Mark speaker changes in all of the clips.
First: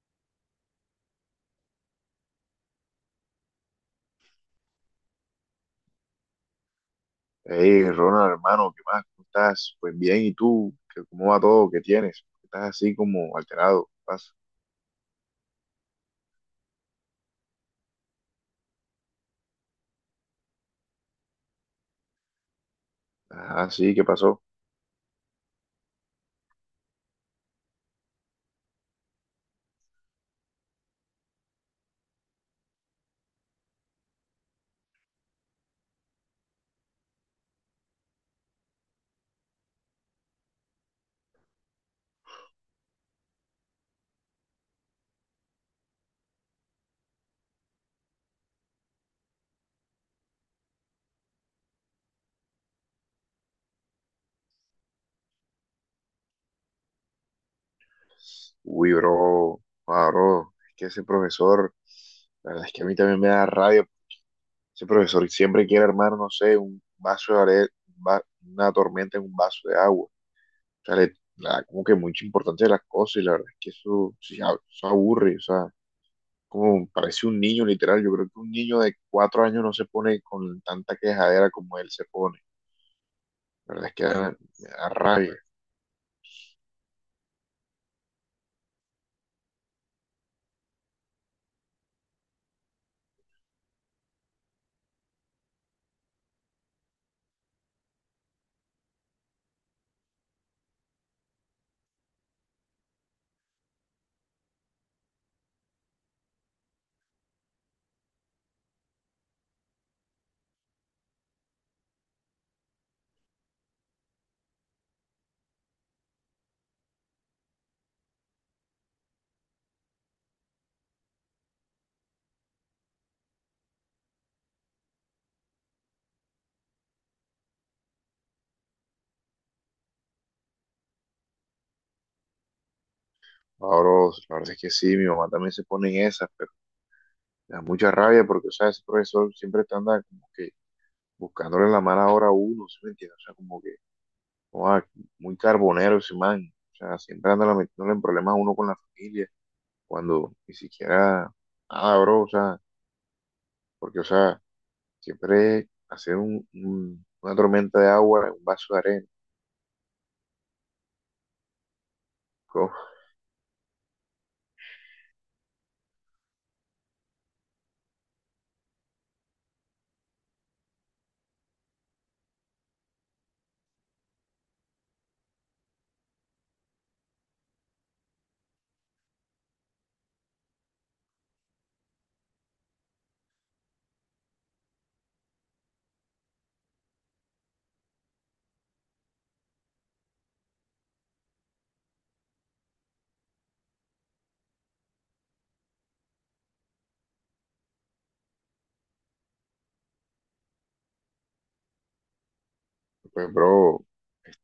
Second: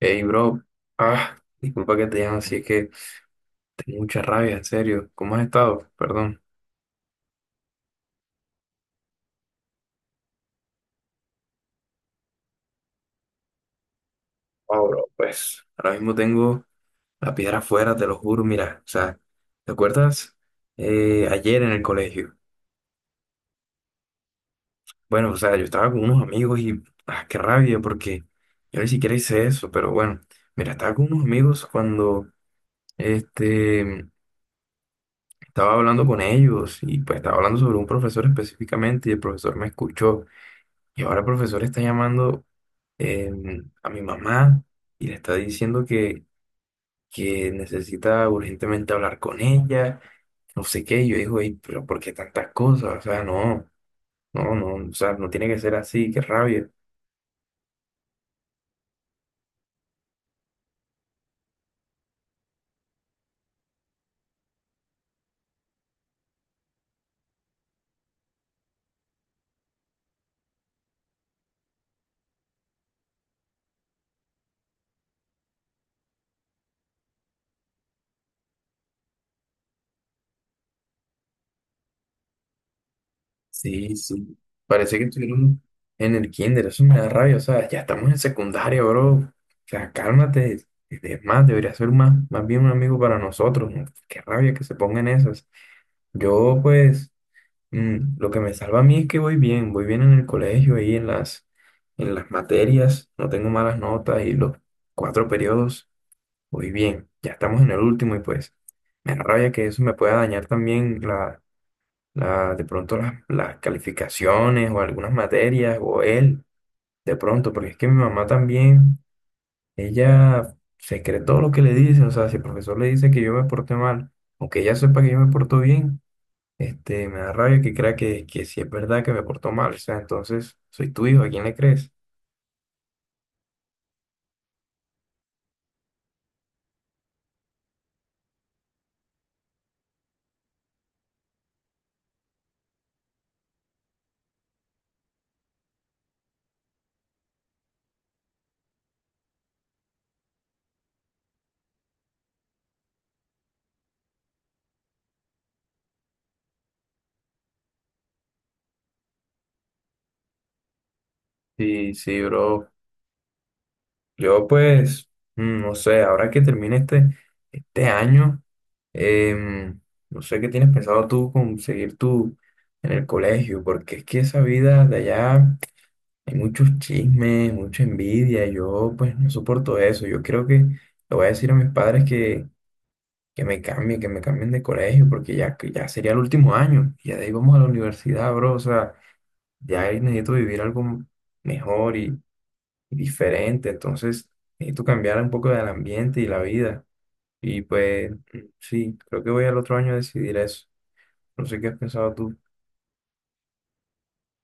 Speaker 1: Hey, bro. Disculpa que te llame así, es que tengo mucha rabia, en serio. ¿Cómo has estado? Perdón.
Speaker 2: Hey, Ronald, hermano, ¿qué más? ¿Cómo estás? Pues bien, ¿y tú? ¿Cómo va todo? ¿Qué tienes? Estás así como alterado. ¿Qué pasa?
Speaker 1: Oh, bro, pues ahora mismo tengo la piedra afuera, te lo juro. Mira, o sea, ¿te acuerdas? Ayer en el colegio.
Speaker 2: Ah, sí, ¿qué pasó?
Speaker 1: Bueno, o sea, yo estaba con unos amigos y, qué rabia, porque yo ni siquiera hice eso, pero bueno, mira, estaba con unos amigos cuando, este, estaba hablando con ellos y pues estaba hablando sobre un profesor específicamente y el profesor me escuchó. Y ahora el profesor está llamando a mi mamá y le está diciendo que necesita urgentemente hablar con ella, no sé qué. Y yo digo, "Ey, pero ¿por qué tantas cosas? O sea, no, no, no, o sea, no tiene que ser así, qué rabia.
Speaker 2: Uy, bro, ah, bro, es que ese profesor, la verdad es que a mí también me da rabia. Ese profesor siempre quiere armar, no sé, un vaso de are- un va- una tormenta en un vaso de agua. O sea, le como que mucha importancia de las cosas y la verdad es que eso, sí, eso aburre, o sea, como parece un niño, literal. Yo creo que un niño de cuatro años no se pone con tanta quejadera como él se pone. La verdad es
Speaker 1: Sí,
Speaker 2: que da,
Speaker 1: sí.
Speaker 2: me da
Speaker 1: Parece que
Speaker 2: rabia.
Speaker 1: estuvieron en el kinder, eso me da rabia, o sea, ya estamos en secundaria, bro. O sea, cálmate. Es más, debería ser más, más bien un amigo para nosotros. ¿No? Qué rabia que se pongan esas. Yo, pues. Lo que me salva a mí es que voy bien en el colegio y en en las materias, no tengo malas notas y los cuatro periodos, voy bien. Ya estamos en el último y pues me da rabia que eso me pueda dañar también de pronto las calificaciones o algunas materias o él, de pronto, porque es que mi mamá también, ella se cree todo lo que le dicen, o sea, si el profesor le dice que yo me porté mal, aunque ella sepa que yo me porto bien. Me da rabia que crea que sí es verdad que me portó mal. O sea, entonces, soy tu hijo, ¿a quién le crees?
Speaker 2: Ahora, la verdad es que sí, mi mamá también se pone en esas, pero me da mucha rabia porque, o sea, ese profesor siempre está andando como que buscándole la mala hora a uno, ¿sí me entiendes? O sea, como que, oa, muy carbonero ese man. O sea, siempre anda metiéndole en problemas a uno con la familia, cuando ni siquiera, nada, bro, o sea, porque, o sea, siempre hacer una tormenta de agua en un vaso de arena.
Speaker 1: Sí, sí, bro.
Speaker 2: Co-
Speaker 1: Yo pues, no sé, ahora que termine este, este año, em, no sé qué tienes pensado tú conseguir tú en el colegio, porque es que esa vida de allá hay muchos chismes, mucha envidia. Yo pues no soporto eso. Yo creo que le voy a decir a mis padres que me cambie, que me cambien de colegio, porque ya, que ya sería el último año, y ya de ahí vamos a la universidad, bro, o sea, ya ahí necesito vivir algo mejor y diferente, entonces necesito cambiar un poco del ambiente y la vida, y pues sí, creo que voy al otro año a decidir eso, no sé qué has pensado tú.
Speaker 2: Pues, bro,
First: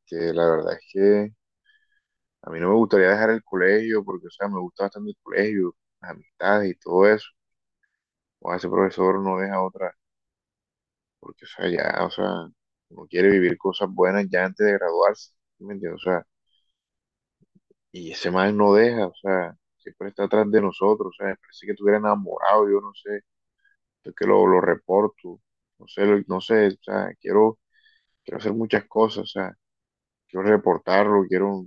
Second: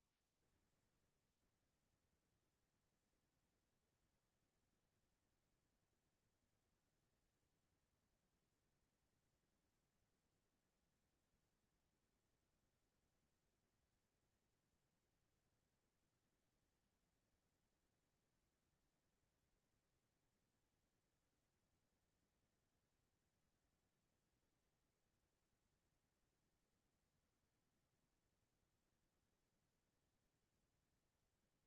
Speaker 2: que la verdad es que a mí no me gustaría dejar el colegio porque, o sea, me gusta bastante el colegio, las amistades y todo eso. O ese profesor no deja otra, porque, o sea, ya, o sea, uno quiere vivir cosas buenas ya antes de graduarse, ¿sí me entiendes? O sea, y ese man no deja, o sea, siempre está atrás de nosotros, o sea, me parece que estuviera enamorado, yo no sé, yo que lo reporto, no sé, no sé, o sea, quiero hacer muchas cosas, o sea, quiero reportarlo, quiero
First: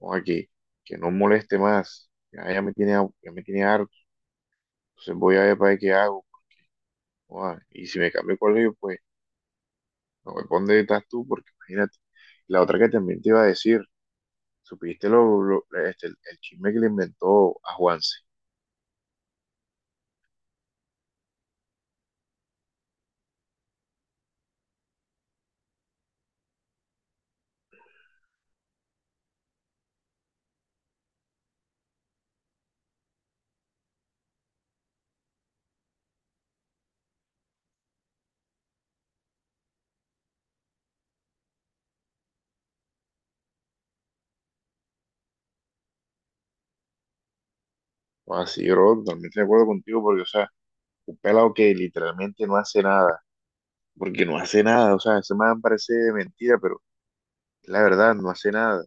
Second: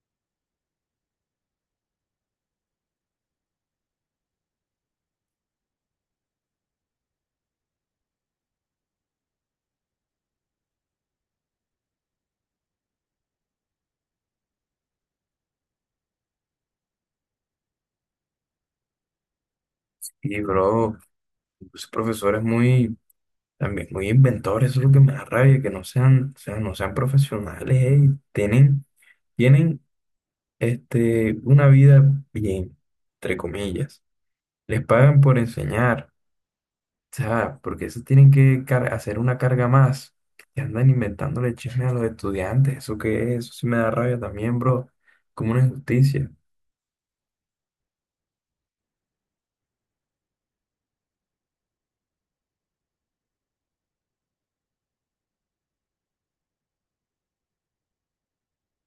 Speaker 2: no, aquí, que no moleste más, ya me tiene harto, entonces voy a ver para ver qué hago, joda, y si me cambio de colegio, pues no me pondré donde estás tú, porque imagínate, la otra que también te iba a decir, supiste el chisme que le inventó a Juanse,
Speaker 1: Y bro, los profesores muy, también muy inventores, eso es lo que me da rabia, que no sean, o sea, no sean profesionales, ey, tienen... Tienen una vida bien, entre comillas. Les pagan por enseñar, o sea, porque eso tienen que hacer una carga más. Que andan inventándole chisme a los estudiantes, eso que es, eso sí me da rabia también, bro, como una injusticia.
Speaker 2: o sea, sí, bro, totalmente de acuerdo contigo, porque, o sea, un pelado que literalmente no hace nada, porque no hace nada, o sea, ese man parece de mentira, pero la verdad, no hace nada,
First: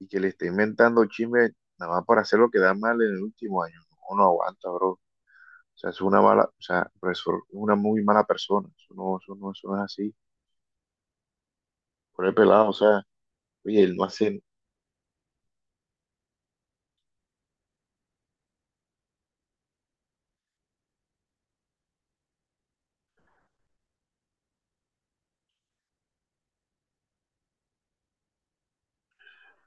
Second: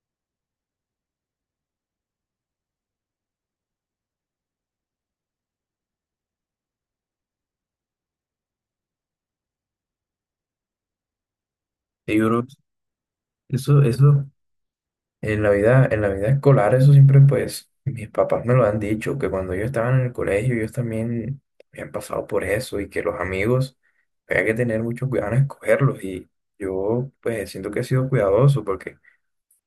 Speaker 2: y que le esté inventando chisme nada más para hacer lo que da mal en el último año. No, no aguanta, bro. O sea, es una mala, o sea, pero es una muy mala persona. Eso no, eso no, eso no es así.
Speaker 1: Y,
Speaker 2: Por el
Speaker 1: bro,
Speaker 2: pelado, o sea,
Speaker 1: eso,
Speaker 2: oye, él no
Speaker 1: eso
Speaker 2: hace,
Speaker 1: En la vida escolar, eso siempre, pues, mis papás me lo han dicho, que cuando ellos estaban en el colegio, ellos también habían pasado por eso y que los amigos, había que tener mucho cuidado en escogerlos. Y yo, pues, siento que he sido cuidadoso porque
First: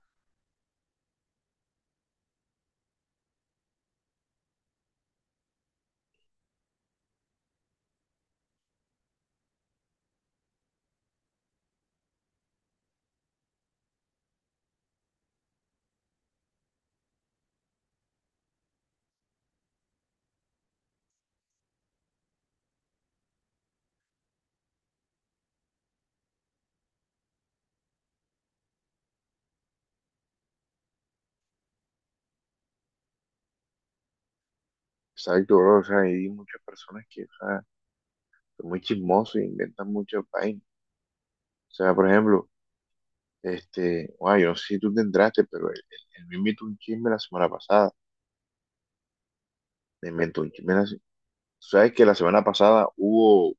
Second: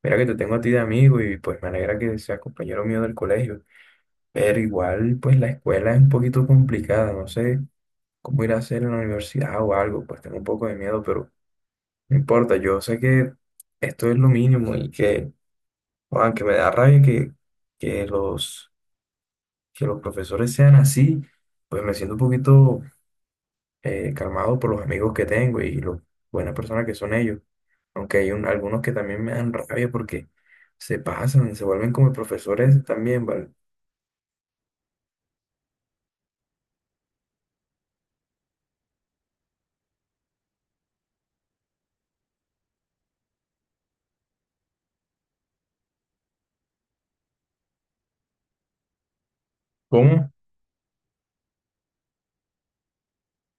Speaker 1: mira que te tengo a ti de amigo y pues me alegra que seas compañero mío del colegio. Pero igual, pues, la escuela es un poquito complicada, no sé cómo ir a hacer en la universidad o algo, pues tengo un poco de miedo, pero no importa, yo sé que esto es lo mínimo y que... Aunque me da rabia que los, que los profesores sean así, pues me siento un poquito calmado por los amigos que tengo y lo buenas personas que son ellos. Aunque hay algunos que también me dan rabia porque se pasan, se vuelven como profesores también, ¿vale?
Speaker 2: exacto, bro. O sea, hay muchas personas que, o sea, son muy chismosos e inventan muchas vainas. O sea, por ejemplo, este, bueno, yo no sé si tú te entraste, pero él me invitó un chisme la semana pasada. Me
Speaker 1: ¿Cómo?
Speaker 2: inventó un chisme, tú sabes que la semana pasada hubo,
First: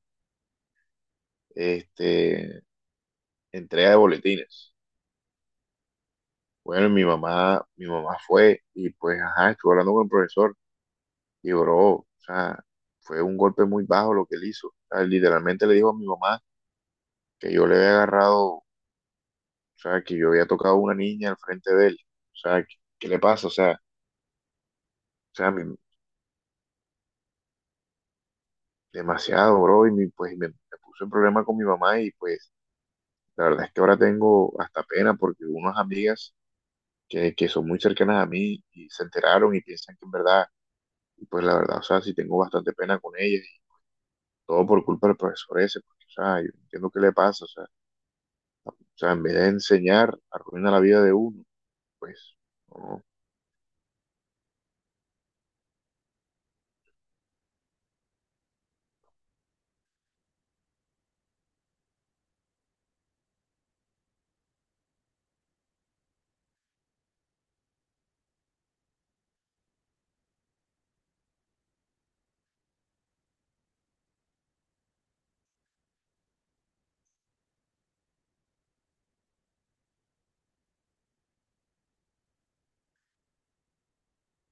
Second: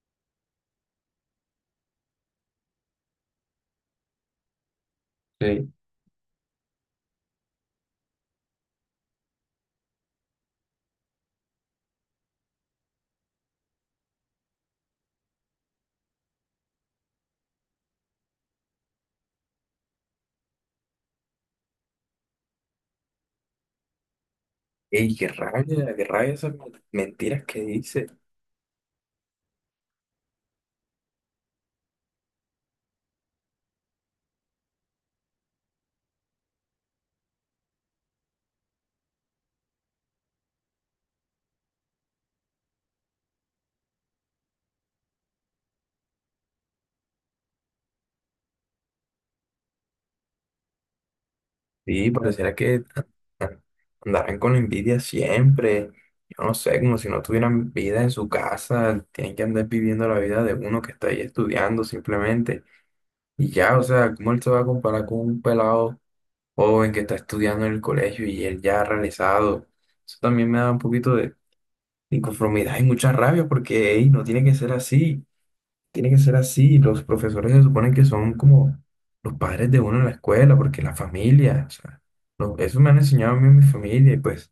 Speaker 2: este, entrega de boletines.
Speaker 1: Sí.
Speaker 2: Bueno, mi mamá fue y pues, ajá, estuvo hablando con el profesor y bro, o sea, fue un golpe muy bajo lo que él hizo. O sea, literalmente le dijo a mi mamá que yo le había agarrado, o sea, que yo había tocado a una niña al frente de él. O sea, ¿qué le pasa? O
Speaker 1: ¡Ey, qué
Speaker 2: sea,
Speaker 1: rabia! ¡Qué rabia esas mentiras que dice!
Speaker 2: demasiado, bro, y pues me puse en problema con mi mamá y pues la verdad es que ahora tengo hasta pena porque unas amigas que son muy cercanas a mí y se enteraron y piensan que en verdad, y pues la verdad, o sea, sí tengo bastante pena con ellas todo por culpa del profesor ese, porque, o sea, yo no entiendo qué le pasa, o sea, en vez de enseñar, arruina la vida de uno,
Speaker 1: Sí,
Speaker 2: pues,
Speaker 1: pareciera que
Speaker 2: no.
Speaker 1: andarán con envidia siempre. Yo no sé, como si no tuvieran vida en su casa, tienen que andar viviendo la vida de uno que está ahí estudiando simplemente. Y ya, o sea, ¿cómo él se va a comparar con un pelado joven que está estudiando en el colegio y él ya ha realizado? Eso también me da un poquito de inconformidad y mucha rabia porque ey, no tiene que ser así tiene que ser así. Los profesores se suponen que son como los padres de uno en la escuela, porque la familia, o sea, eso me han enseñado a mí en mi familia y pues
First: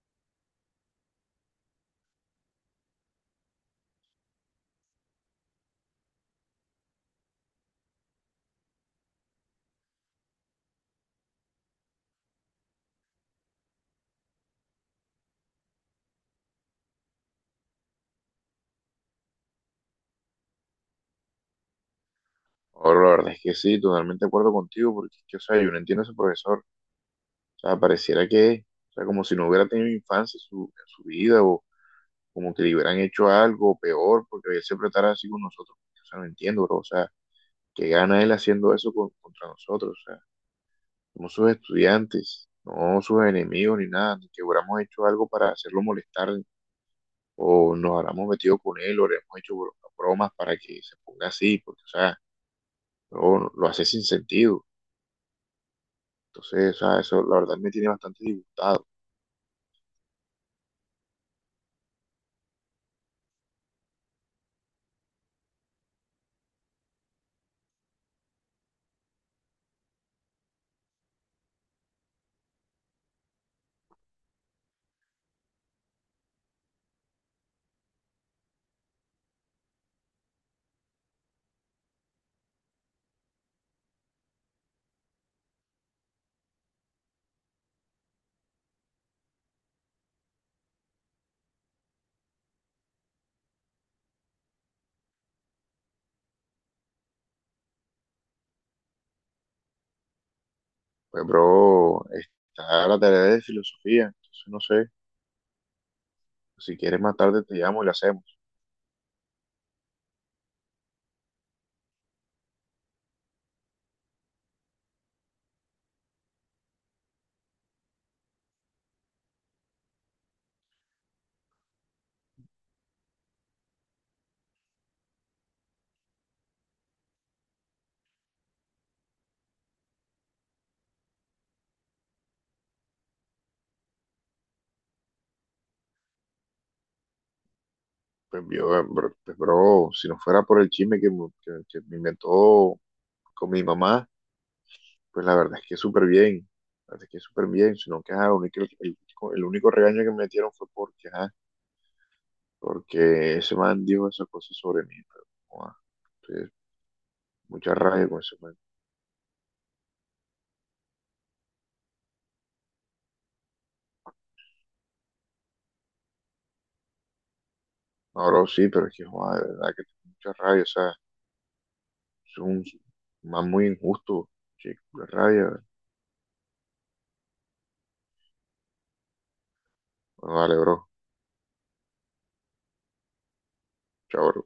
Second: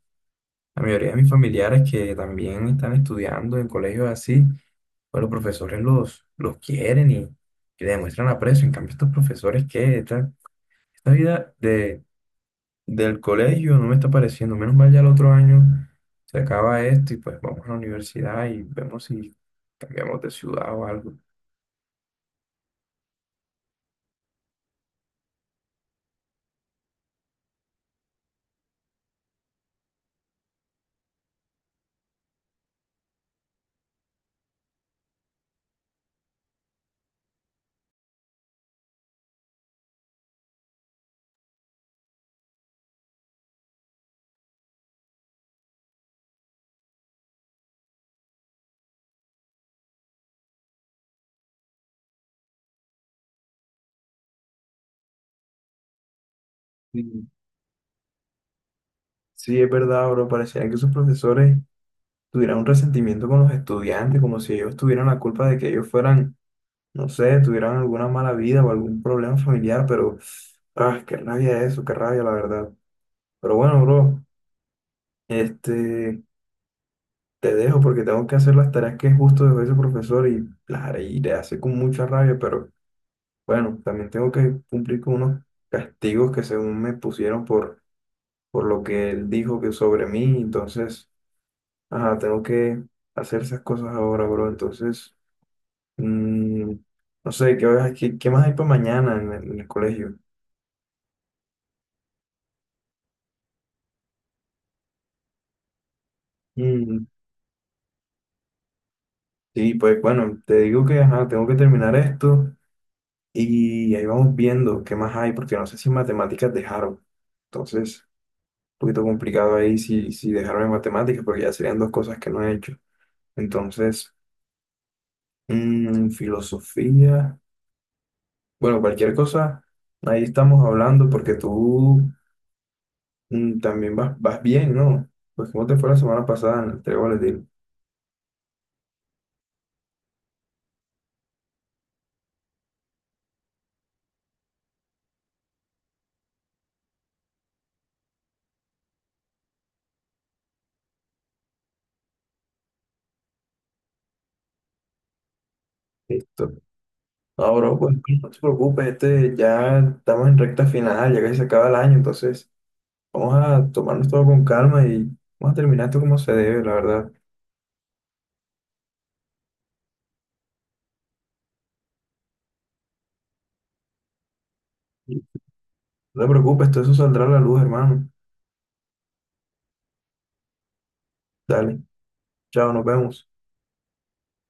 Speaker 1: la mayoría de mis familiares que también están estudiando en colegios así, pues los profesores los quieren y le demuestran aprecio. En cambio, estos profesores que esta vida del colegio no me está pareciendo. Menos mal ya el otro año se acaba esto y pues vamos a la universidad y vemos si cambiamos de ciudad o algo.
Speaker 2: Ahora la verdad es que sí, totalmente de acuerdo contigo, porque, es que, o sea, yo no entiendo a ese profesor, o sea, pareciera que, o sea, como si no hubiera tenido infancia en su vida, o como que le hubieran hecho algo peor, porque él siempre estará así con nosotros, o sea, no entiendo, bro, o sea, ¿qué gana él haciendo eso contra nosotros? O sea, somos sus estudiantes, no sus enemigos ni nada, ni que hubiéramos hecho algo para hacerlo molestar o nos habremos metido con él, o le hemos hecho bromas para que se ponga así, porque, o sea, bro, lo hace sin sentido. Entonces, o sea, eso la verdad me tiene bastante disgustado.
Speaker 1: Sí, es verdad, bro. Parecía que sus profesores tuvieran un resentimiento con los estudiantes, como si ellos tuvieran la culpa de que ellos fueran, no sé, tuvieran alguna mala vida o algún problema familiar, pero, ah, qué rabia eso, qué rabia, la verdad. Pero bueno, bro, este, te dejo porque tengo que hacer las tareas que justo dejó ese profesor y las haré y le hace con mucha rabia, pero bueno, también tengo que cumplir con unos castigos que según me pusieron por lo que él dijo que sobre mí, entonces. Ajá, tengo que hacer esas cosas ahora, bro. Entonces, mm, no sé, ¿qué más hay para mañana en en el colegio?
Speaker 2: Pues, bro, está la tarea de filosofía, entonces no sé, si quieres
Speaker 1: Mm,
Speaker 2: más tarde te llamo y la hacemos.
Speaker 1: sí, pues bueno, te digo que ajá, tengo que terminar esto y ahí vamos viendo qué más hay, porque no sé si matemáticas dejaron. Entonces, un poquito complicado ahí si dejaron en matemáticas, porque ya serían dos cosas que no he hecho. Entonces, filosofía, bueno, cualquier cosa, ahí estamos hablando, porque tú... También vas, vas bien, ¿no? Pues cómo te fue la semana pasada en el trébol de tiro?
Speaker 2: Pues, yo, bro, pues, bro, si no fuera por el chisme que me inventó con mi mamá, pues la verdad es que súper bien, la verdad es que súper bien, sino que ajá, el único regaño que me metieron fue porque, ajá, porque ese man dijo esa cosa sobre mí, pero, joda,
Speaker 1: Listo.
Speaker 2: entonces,
Speaker 1: Ahora,
Speaker 2: mucha
Speaker 1: pues
Speaker 2: rabia con
Speaker 1: no te
Speaker 2: ese man.
Speaker 1: preocupes, ya estamos en recta final, ya casi se acaba el año, entonces vamos a tomarnos todo con calma y vamos a terminar esto como se debe, la verdad.
Speaker 2: Ahora sí, pero es que, joda, de verdad que tengo mucha rabia, o sea, es un man muy injusto, chico, la
Speaker 1: Y
Speaker 2: rabia.
Speaker 1: no te preocupes, todo eso saldrá a la luz, hermano.
Speaker 2: Bueno, dale, bro,
Speaker 1: Dale, chao, nos vemos.
Speaker 2: chao, bro.